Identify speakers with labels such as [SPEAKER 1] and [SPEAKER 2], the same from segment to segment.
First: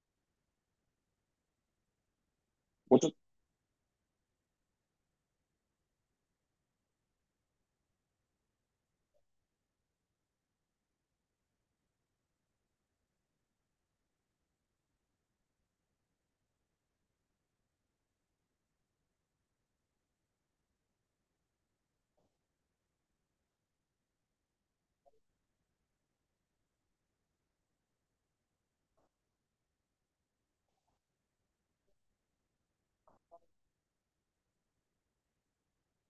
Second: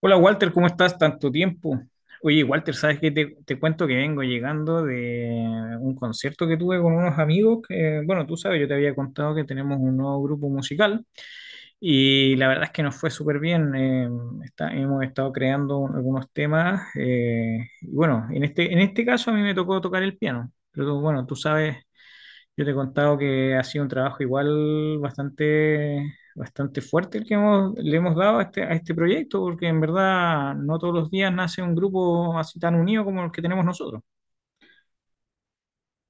[SPEAKER 1] Hola Walter, ¿cómo estás? Tanto tiempo. Oye, Walter, ¿sabes qué?
[SPEAKER 2] Mucho,
[SPEAKER 1] Te cuento que vengo llegando de un concierto que tuve con unos amigos que, bueno, tú sabes, yo te había contado que tenemos un nuevo grupo musical y la verdad es que nos fue súper bien. Hemos estado creando algunos temas y bueno, en este caso a mí me tocó tocar el piano, pero bueno, tú sabes yo te he contado que ha sido un trabajo igual bastante fuerte el que hemos, le hemos dado a este proyecto, porque en verdad no todos los días nace un grupo así tan unido como el que tenemos nosotros.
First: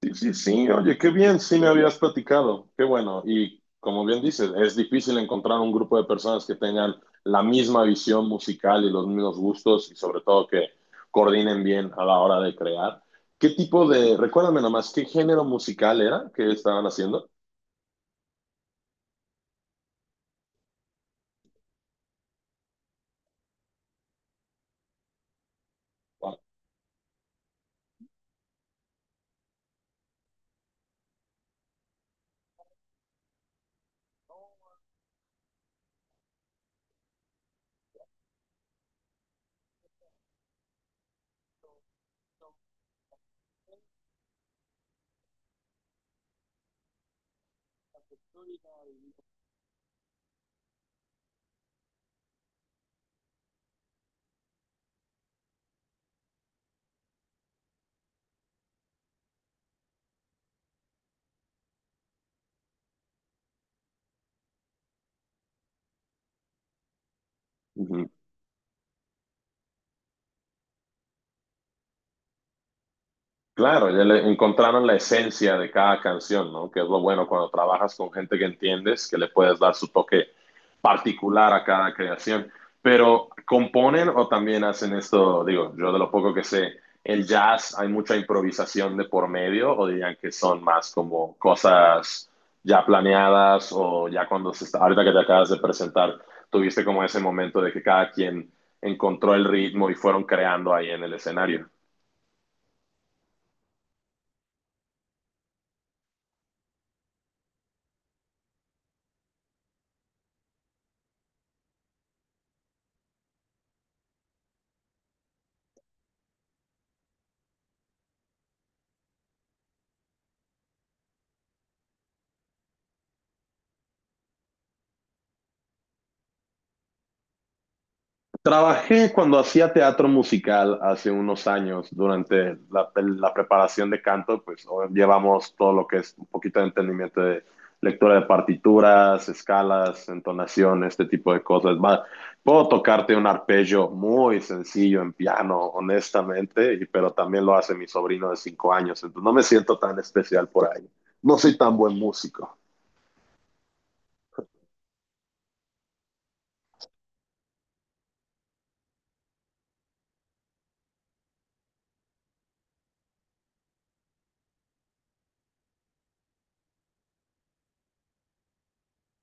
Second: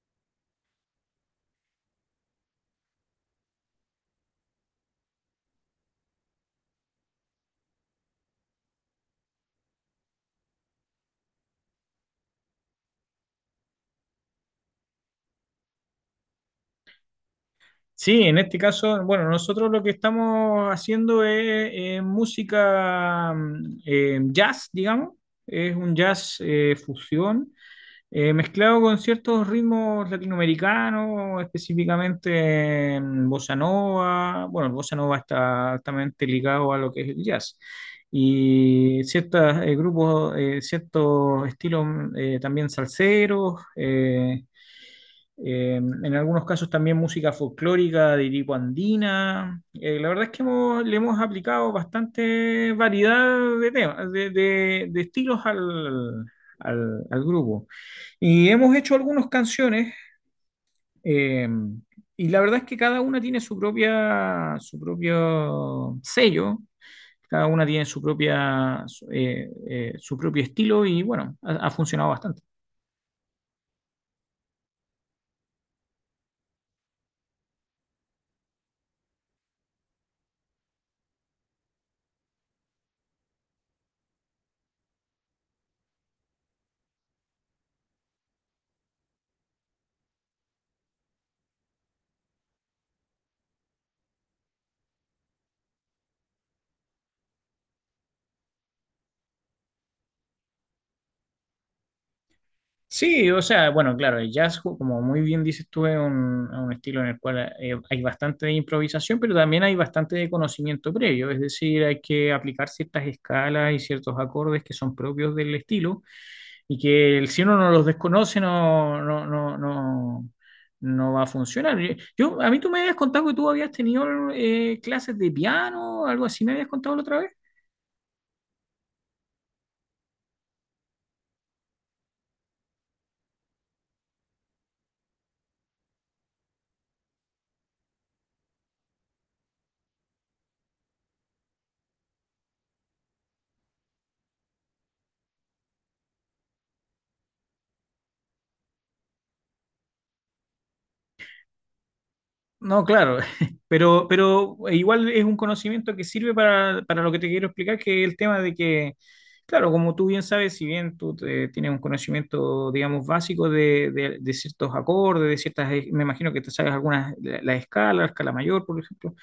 [SPEAKER 2] sí, sí, sí, oye, qué bien, sí me habías platicado, qué bueno. Y como bien dices, es difícil encontrar un grupo de personas que tengan la misma visión musical y los mismos gustos y sobre todo que coordinen bien a la hora de crear. Recuérdame nomás, ¿qué género musical era que estaban haciendo?
[SPEAKER 1] Sí, en este caso, bueno, nosotros lo que estamos haciendo es música jazz, digamos, es un jazz
[SPEAKER 2] Wow.
[SPEAKER 1] fusión mezclado con ciertos ritmos latinoamericanos, específicamente en bossa nova. Bueno, el bossa nova está altamente ligado a lo que es el jazz. Y ciertos grupos, ciertos estilos también salseros. En algunos casos también música folclórica de tipo andina. La verdad es que le hemos aplicado bastante variedad de temas, de estilos al grupo. Y hemos hecho algunas canciones eh, y la verdad es que cada una tiene su propia, su propio sello. Cada una tiene su propia, su su propio estilo y bueno, ha funcionado bastante.
[SPEAKER 2] Claro, ya le encontraron la esencia de cada canción, ¿no? Que es lo bueno cuando trabajas con gente que entiendes, que le puedes dar su toque particular a cada creación. Pero componen o también hacen esto, digo, yo de lo poco que sé, el jazz hay mucha improvisación de por medio o dirían que son más como cosas ya planeadas o ya cuando se está, ahorita que te acabas de presentar, tuviste como ese momento de que cada quien encontró el ritmo y fueron creando ahí en el escenario.
[SPEAKER 1] Sí, o sea, bueno, claro, el jazz, como muy bien dices tú, es un estilo en el cual hay bastante de improvisación, pero también hay bastante de conocimiento previo, es decir, hay que aplicar ciertas escalas y ciertos acordes que son propios del estilo y que si uno no los desconoce no va a funcionar. A mí tú me habías contado que tú habías tenido clases de piano, algo así, me habías contado la otra vez.
[SPEAKER 2] Trabajé cuando hacía teatro musical hace unos años, durante la preparación de canto, pues o- llevamos todo lo que es un poquito de entendimiento de lectura de partituras, escalas, entonación, este tipo de cosas. Puedo tocarte un arpegio muy sencillo en piano, honestamente, y- pero también lo hace mi sobrino de 5 años, entonces no me siento tan especial por ahí. No soy tan buen músico.
[SPEAKER 1] No, claro, pero e igual es un conocimiento que sirve para lo que te quiero explicar, que es el tema de que, claro, como tú bien sabes, si bien tú tienes un conocimiento, digamos, básico de, de ciertos acordes, de ciertas, me imagino que te sabes algunas, la escala mayor, por ejemplo,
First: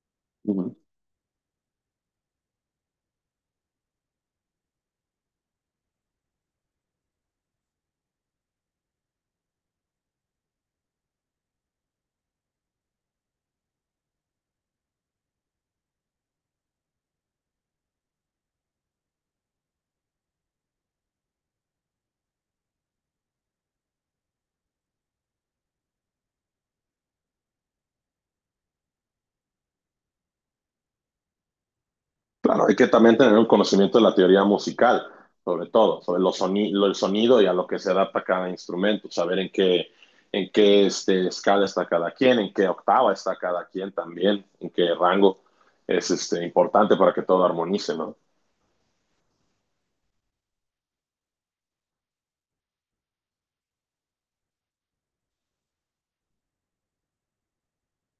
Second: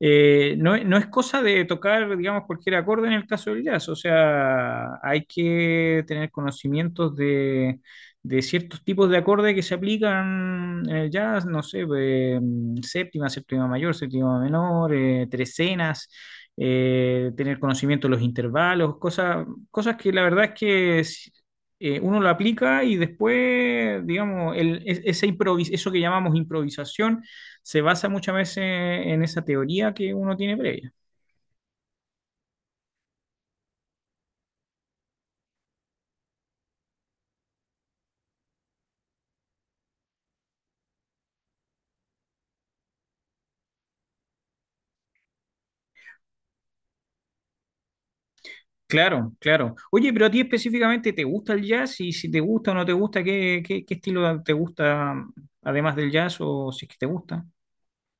[SPEAKER 1] no, no es cosa de tocar, digamos, cualquier acorde en el caso del jazz, o sea, hay que tener conocimientos de ciertos tipos de acordes que se aplican en el jazz, no sé, séptima, séptima mayor, séptima menor, trecenas, tener conocimiento de los intervalos, cosas, cosas que la verdad es que uno lo aplica y después, digamos, esa improvis eso que llamamos improvisación se basa muchas veces en esa teoría que uno tiene previa.
[SPEAKER 2] Claro, hay que también tener un conocimiento de la teoría musical, sobre todo, sobre el sonido y a lo que se adapta cada instrumento, saber en qué este, escala está cada quien, en qué octava está cada quien también, en qué rango es este, importante para que todo armonice, ¿no?
[SPEAKER 1] Claro, claro. Oye, pero a ti específicamente, ¿te gusta el jazz? Y si te gusta o no te gusta, ¿ qué estilo te gusta además del jazz o si es que te gusta?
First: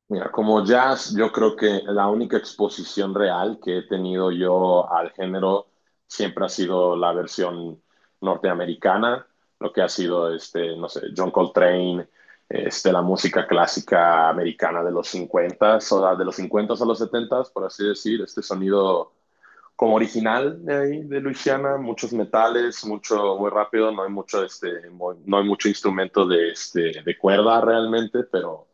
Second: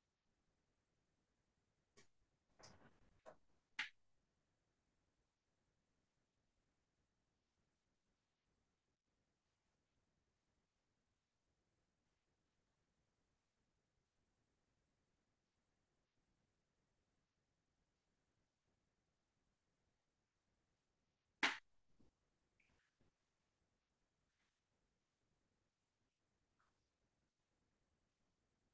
[SPEAKER 2] Mira, como jazz, yo creo que la única exposición real que he tenido yo al género siempre ha sido la versión norteamericana, lo que ha sido, este, no sé, John Coltrane, este, la música clásica americana de los 50, o sea, de los 50 a los 70, por así decir, este sonido como original de ahí, de Luisiana, muchos metales, mucho muy rápido, no hay mucho, este, no hay mucho instrumento de, este, de cuerda realmente, pero,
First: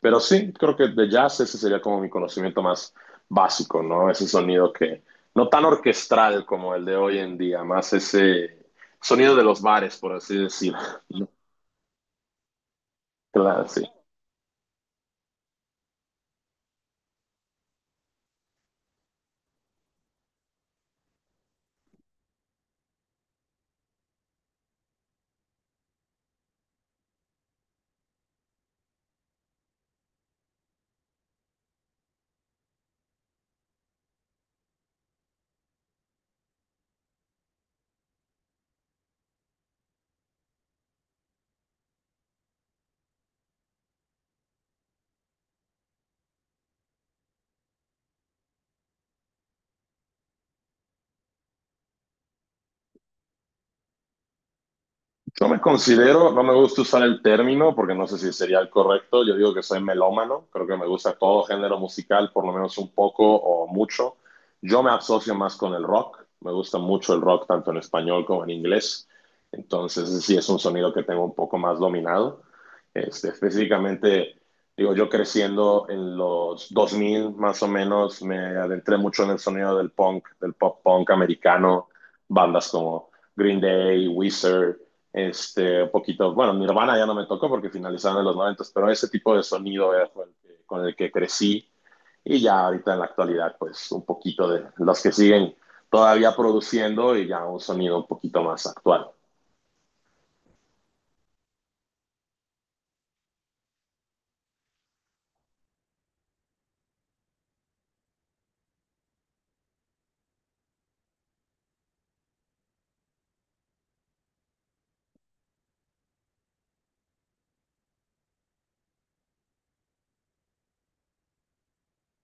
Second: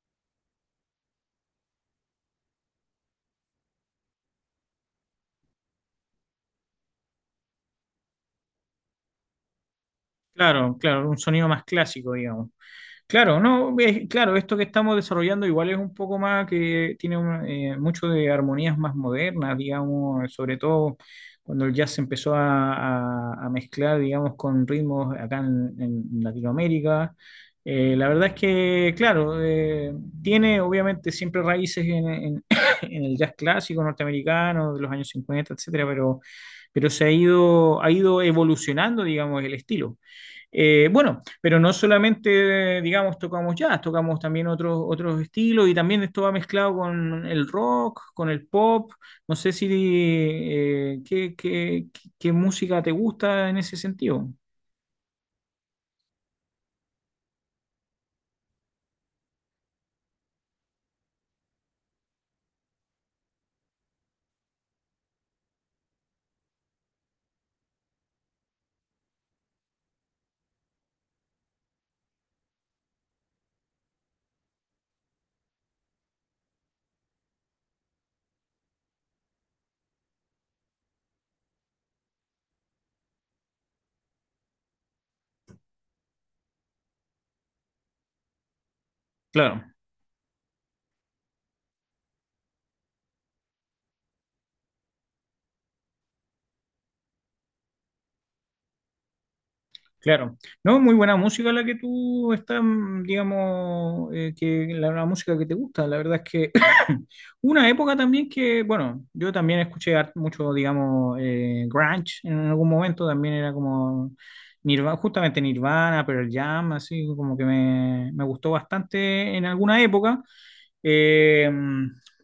[SPEAKER 2] pero sí, creo que de jazz ese sería como mi conocimiento más básico, ¿no? Ese sonido que, no tan orquestral como el de hoy en día, más ese sonido de los bares, por así
[SPEAKER 1] Claro,
[SPEAKER 2] decirlo.
[SPEAKER 1] claro, un
[SPEAKER 2] ¿No?
[SPEAKER 1] sonido más clásico, digamos. Claro,
[SPEAKER 2] Claro,
[SPEAKER 1] no,
[SPEAKER 2] sí.
[SPEAKER 1] es- claro, esto que estamos desarrollando igual es un poco más que tiene mucho de armonías más modernas, digamos, sobre todo cuando el jazz se empezó a mezclar, digamos, con ritmos acá en Latinoamérica. La verdad es que, claro, tiene obviamente siempre raíces en el jazz clásico norteamericano de los años 50, etcétera, pero se ha ido evolucionando, digamos, el estilo. Bueno, pero no solamente, digamos, tocamos jazz, tocamos también otros estilos y también esto va mezclado con el rock, con el pop. No sé si qué música te gusta en ese sentido.
[SPEAKER 2] Yo me considero, no me gusta usar el término porque no sé si sería el correcto. Yo digo que soy melómano, creo que me gusta todo género musical, por lo menos un poco o mucho. Yo me asocio más con el rock, me gusta mucho el rock tanto en español como en inglés. Entonces, ese sí es un sonido que tengo un poco más dominado. Este, específicamente, digo, yo creciendo en los 2000 más o menos, me adentré mucho en el sonido del punk, del pop punk americano, bandas como Green Day, Weezer, este, un poquito, bueno, Nirvana ya no me tocó porque finalizaron en los noventas, pero ese tipo de
[SPEAKER 1] Claro.
[SPEAKER 2] sonido fue el que, con el que crecí, y ya ahorita en la actualidad, pues un poquito de los que siguen todavía produciendo y ya un sonido un poquito más actual.
[SPEAKER 1] Claro, no, muy buena música la que tú estás, digamos, que la música que te gusta. La verdad es que una época también que, bueno, yo también escuché mucho, digamos, grunge en algún momento, también era como Nirvana, justamente Nirvana, Pearl Jam, así como que me gustó bastante en alguna época. Eh,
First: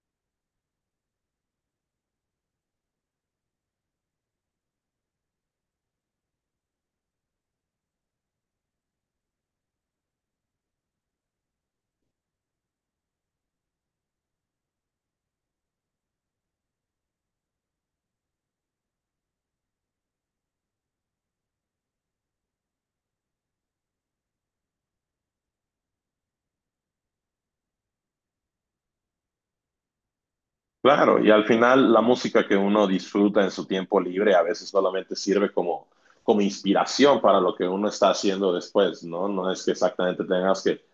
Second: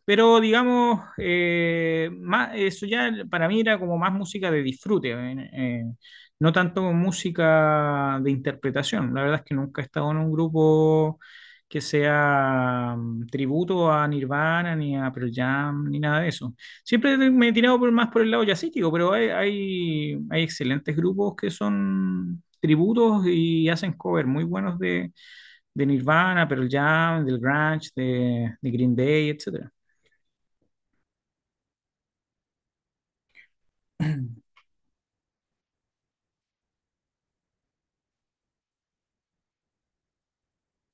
[SPEAKER 1] pero digamos, más, eso ya para mí era como más música de disfrute, no tanto música de interpretación. La verdad es que nunca he estado en un grupo que sea tributo a Nirvana, ni a Pearl Jam, ni nada de eso. Siempre me he tirado por, más por el lado jazzístico, pero hay excelentes grupos que son tributos y hacen covers muy buenos de Nirvana, Pearl Jam, del Grunge, de Green Day, etcétera.
[SPEAKER 2] Claro, y al final la música que uno disfruta en su tiempo libre a veces solamente sirve como, inspiración para lo que uno está haciendo después, ¿no? No es que exactamente tengas que.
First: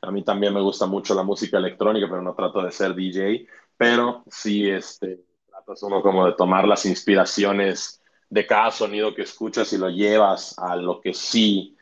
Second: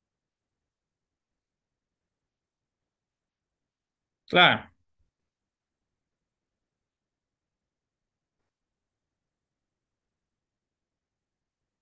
[SPEAKER 2] A mí también me gusta mucho la música electrónica, pero no trato de ser DJ, pero sí
[SPEAKER 1] Claro,
[SPEAKER 2] este, tratas uno como de tomar las inspiraciones de cada sonido que escuchas y lo llevas a lo que sí.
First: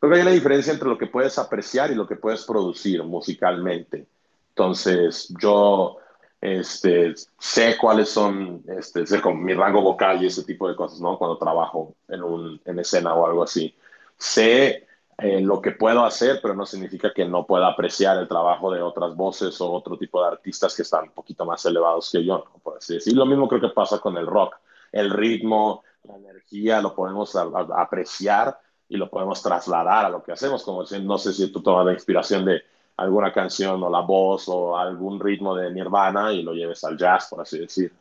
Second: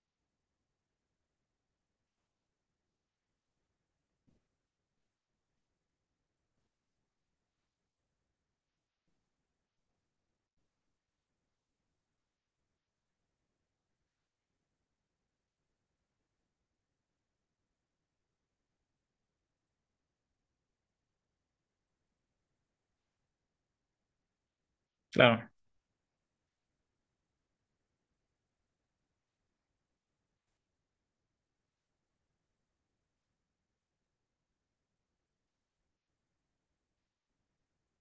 [SPEAKER 2] Creo que hay una diferencia entre lo que puedes apreciar y lo que puedes producir musicalmente. Entonces, yo este, sé cuáles son este, sé con mi rango vocal y ese tipo de cosas, ¿no? Cuando trabajo en, un, en escena o algo así. Sé lo que puedo hacer, pero no significa que no pueda apreciar el trabajo de otras voces o otro tipo de artistas que están un poquito más elevados que yo, ¿no? Por así decirlo. Lo mismo creo que pasa con el rock. El
[SPEAKER 1] claro.
[SPEAKER 2] ritmo, la energía, lo podemos apreciar y lo podemos trasladar a lo que hacemos, como decir, no sé si tú tomas la inspiración de alguna canción o la voz o algún ritmo de Nirvana y lo lleves al jazz, por así decir.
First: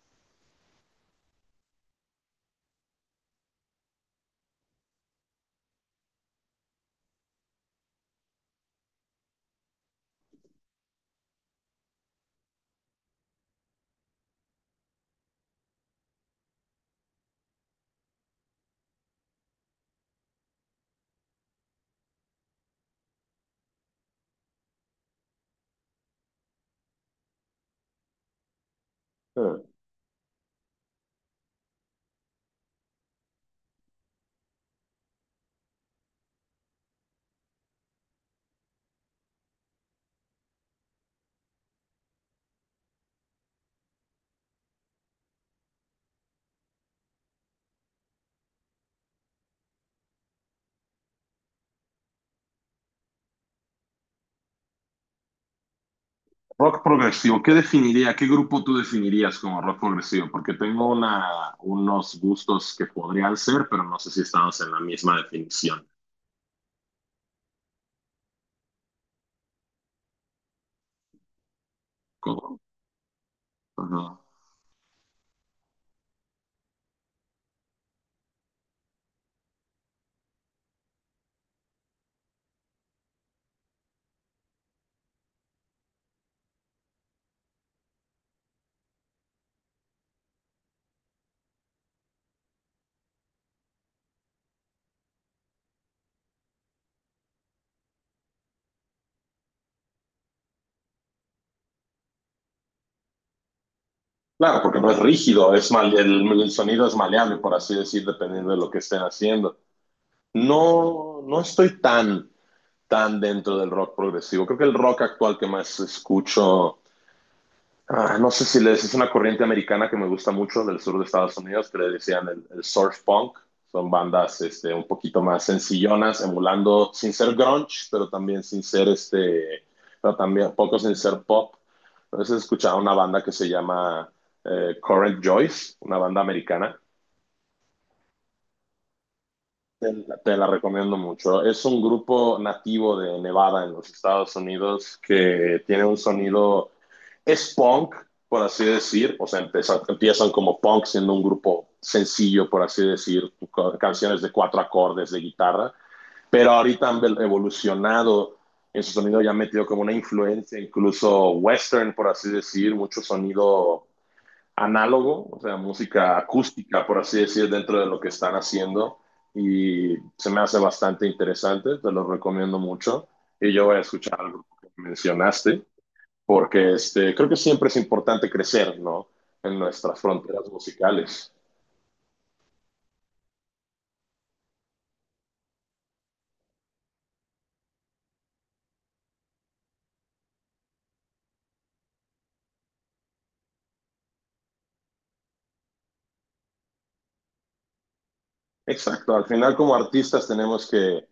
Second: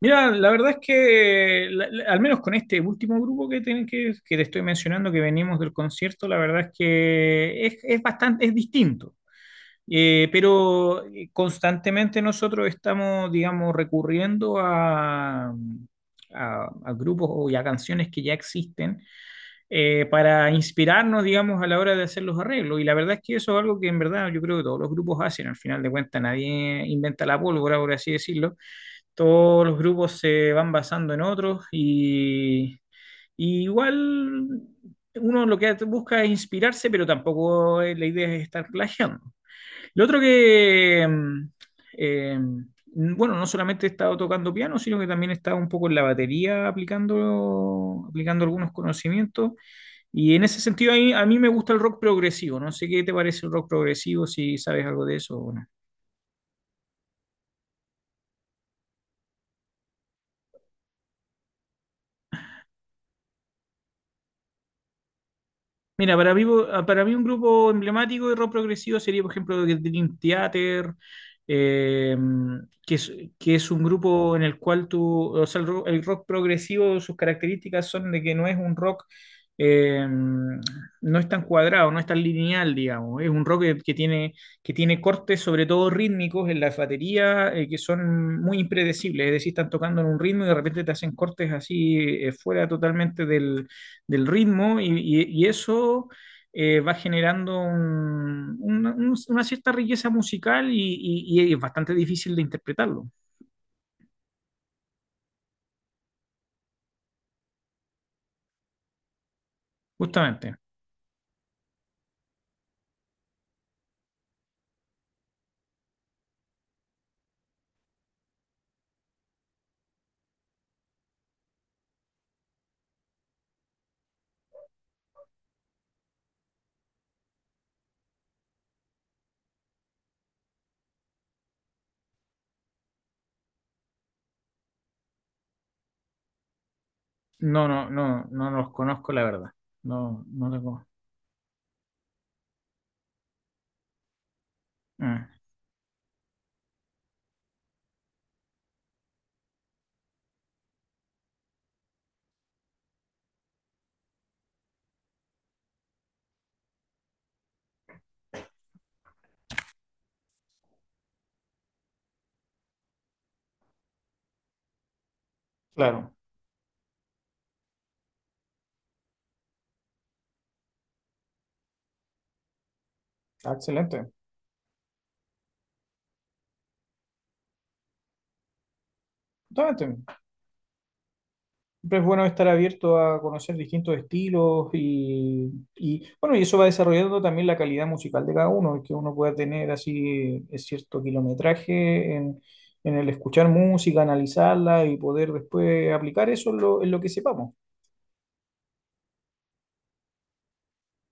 [SPEAKER 1] Mira, la verdad es que, al menos con este último grupo que que te estoy mencionando, que venimos del concierto, la verdad es que es bastante, es distinto. Constantemente nosotros estamos, digamos, recurriendo a grupos o y a canciones que ya existen para inspirarnos, digamos, a la hora de hacer los arreglos. Y la verdad es que eso es algo que en verdad yo creo que todos los grupos hacen. Al final de cuentas, nadie inventa la pólvora, por así decirlo. Todos los grupos se van basando en otros y igual uno lo que busca es inspirarse, pero tampoco la idea es estar plagiando. Lo otro que, bueno, no solamente he estado tocando piano, sino que también he estado un poco en la batería aplicando, aplicando algunos conocimientos. Y en ese sentido, a mí me gusta el rock progresivo. No sé qué te parece el rock progresivo, si sabes algo de eso o no.
[SPEAKER 2] Rock progresivo, ¿qué definiría, qué grupo tú definirías como rock progresivo? Porque tengo unos gustos que podrían ser, pero no sé si estamos en la misma definición.
[SPEAKER 1] Mira, para mí un grupo emblemático de rock progresivo sería, por ejemplo, The Dream Theater, eh,
[SPEAKER 2] Como,
[SPEAKER 1] que es, que es
[SPEAKER 2] uh
[SPEAKER 1] un
[SPEAKER 2] -huh.
[SPEAKER 1] grupo en el cual tú, o sea, el rock progresivo, sus características son de que no es un rock, eh, no es tan cuadrado, no es tan lineal, digamos, es un rock que tiene cortes, sobre todo rítmicos, en la batería, que son muy impredecibles, es decir, están tocando en un ritmo y de repente te hacen cortes así, fuera totalmente del ritmo y eso va generando una cierta riqueza musical y es bastante difícil de interpretarlo,
[SPEAKER 2] Claro, porque no es rígido, es mal, sonido es maleable, por así decir, dependiendo de lo que estén haciendo.
[SPEAKER 1] justamente.
[SPEAKER 2] No, no estoy tan dentro del rock progresivo. Creo que el rock actual que más escucho, ah, no sé si les es una corriente americana que me gusta mucho del sur de Estados Unidos, que le decían el surf punk. Son bandas este, un poquito más sencillonas, emulando sin ser grunge, pero también sin ser este, pero también poco sin ser pop. Entonces escuchaba una banda que se llama Current Joyce, una banda americana.
[SPEAKER 1] No, los conozco, la verdad.
[SPEAKER 2] Te,
[SPEAKER 1] No,
[SPEAKER 2] te la
[SPEAKER 1] no tengo.
[SPEAKER 2] recomiendo mucho. Es un grupo nativo de Nevada en los Estados Unidos
[SPEAKER 1] Ah,
[SPEAKER 2] que tiene un sonido, es punk, por así decir, o sea, empiezan como punk siendo un grupo sencillo, por así decir, canciones de cuatro acordes de guitarra, pero ahorita han evolucionado en su sonido, ya han metido como una influencia incluso western, por así decir, mucho sonido análogo, o sea,
[SPEAKER 1] claro.
[SPEAKER 2] música acústica, por así decir, dentro de lo que están haciendo. Y se me hace bastante interesante, te lo recomiendo mucho.
[SPEAKER 1] Ah,
[SPEAKER 2] Y yo voy a
[SPEAKER 1] excelente.
[SPEAKER 2] escuchar algo que mencionaste, porque este, creo que siempre es importante crecer, ¿no? En nuestras
[SPEAKER 1] Justamente.
[SPEAKER 2] fronteras musicales.
[SPEAKER 1] Siempre es bueno estar abierto a conocer distintos estilos y, bueno, y eso va desarrollando también la calidad musical de cada uno, que uno pueda tener así cierto kilometraje en el escuchar música, analizarla y poder después aplicar eso en lo que sepamos.
[SPEAKER 2] Exacto, al final como artistas tenemos que,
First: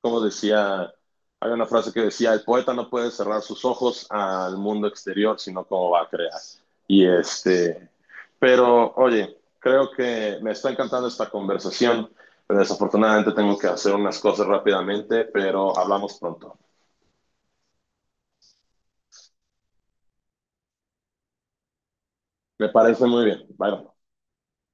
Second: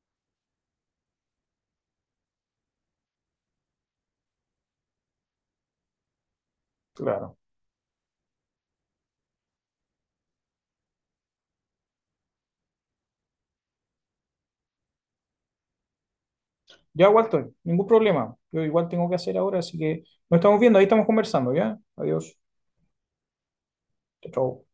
[SPEAKER 2] como decía, hay una frase que decía, el poeta no puede cerrar sus ojos al mundo exterior, sino cómo va a crear. Y
[SPEAKER 1] Claro.
[SPEAKER 2] este, pero oye, creo que me está encantando esta conversación, pero desafortunadamente tengo que hacer unas cosas rápidamente, pero hablamos pronto.
[SPEAKER 1] Ya, Walter, ningún problema. Yo igual tengo que hacer ahora, así que nos estamos viendo, ahí estamos conversando, ¿ya? Adiós.
[SPEAKER 2] Me parece muy bien. Bye. Bye.
[SPEAKER 1] Chao. Chao.